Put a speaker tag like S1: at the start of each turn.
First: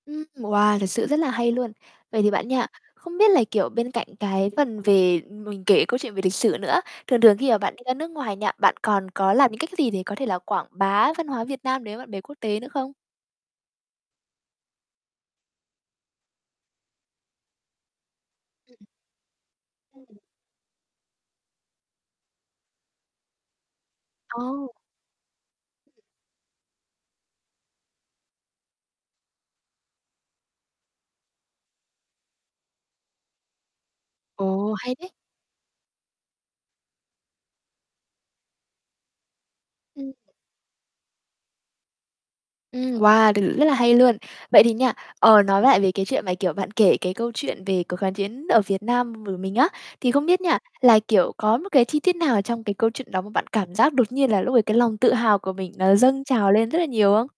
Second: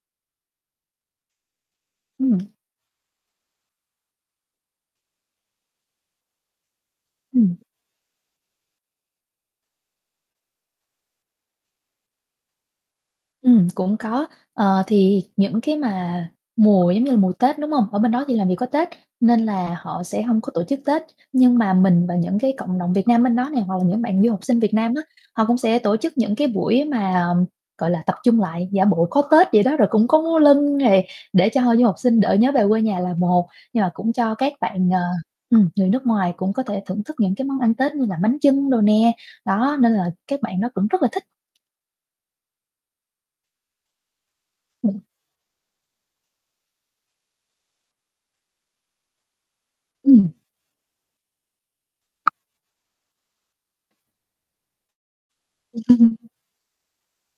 S1: Ưm, wow, thật sự rất là hay luôn. Vậy thì
S2: Ừm.
S1: bạn nha, không biết là, kiểu, bên cạnh cái phần về mình kể câu chuyện về lịch sử nữa, thường thường khi
S2: Ừm.
S1: mà bạn đi ra nước ngoài nha, bạn còn có làm những cách gì để có thể là quảng bá văn hóa Việt Nam đến với bạn bè quốc tế nữa không?
S2: Ừm, cũng có. Ờ, thì những cái mà mùa, giống như là, mùa Tết, đúng hông? Ở bên đó thì làm gì có Tết nên là họ sẽ hông có tổ chức Tết, nhưng mà mình và những cái cộng đồng Việt Nam bên đó nè hoặc là những bạn du học sinh
S1: Ồ.
S2: Việt Nam á, họ cũng sẽ tổ chức những cái buổi mà, gọi là, tập trung lại giả bộ có Tết vậy đó. Rồi cũng có múa lân này để cho hội du học sinh đỡ nhớ về quê nhà là một, nhưng mà cũng cho các
S1: Ồ,
S2: bạn,
S1: hay
S2: ờ,
S1: đấy.
S2: ừm, người nước ngoài cũng có thể thưởng thức những cái món ăn Tết như là bánh chưng đồ nè, đó nên là
S1: Ừm.
S2: các bạn đó cũng rất là thích.
S1: Ừm, wow, t rất là hay luôn. Vậy thì nha,
S2: Ừm.
S1: ờ, nói lại về cái chuyện mà, kiểu, bạn kể cái câu chuyện về cuộc kháng chiến ở Việt Nam v mình á, thì không
S2: Ừm.
S1: biết nha là, kiểu, có một cái chi tiết nào trong cái câu chuyện đó mà bạn cảm giác đột nhiên là lúc đấy cái lòng tự hào của mình nó dâng trào lên rất là nhiều không?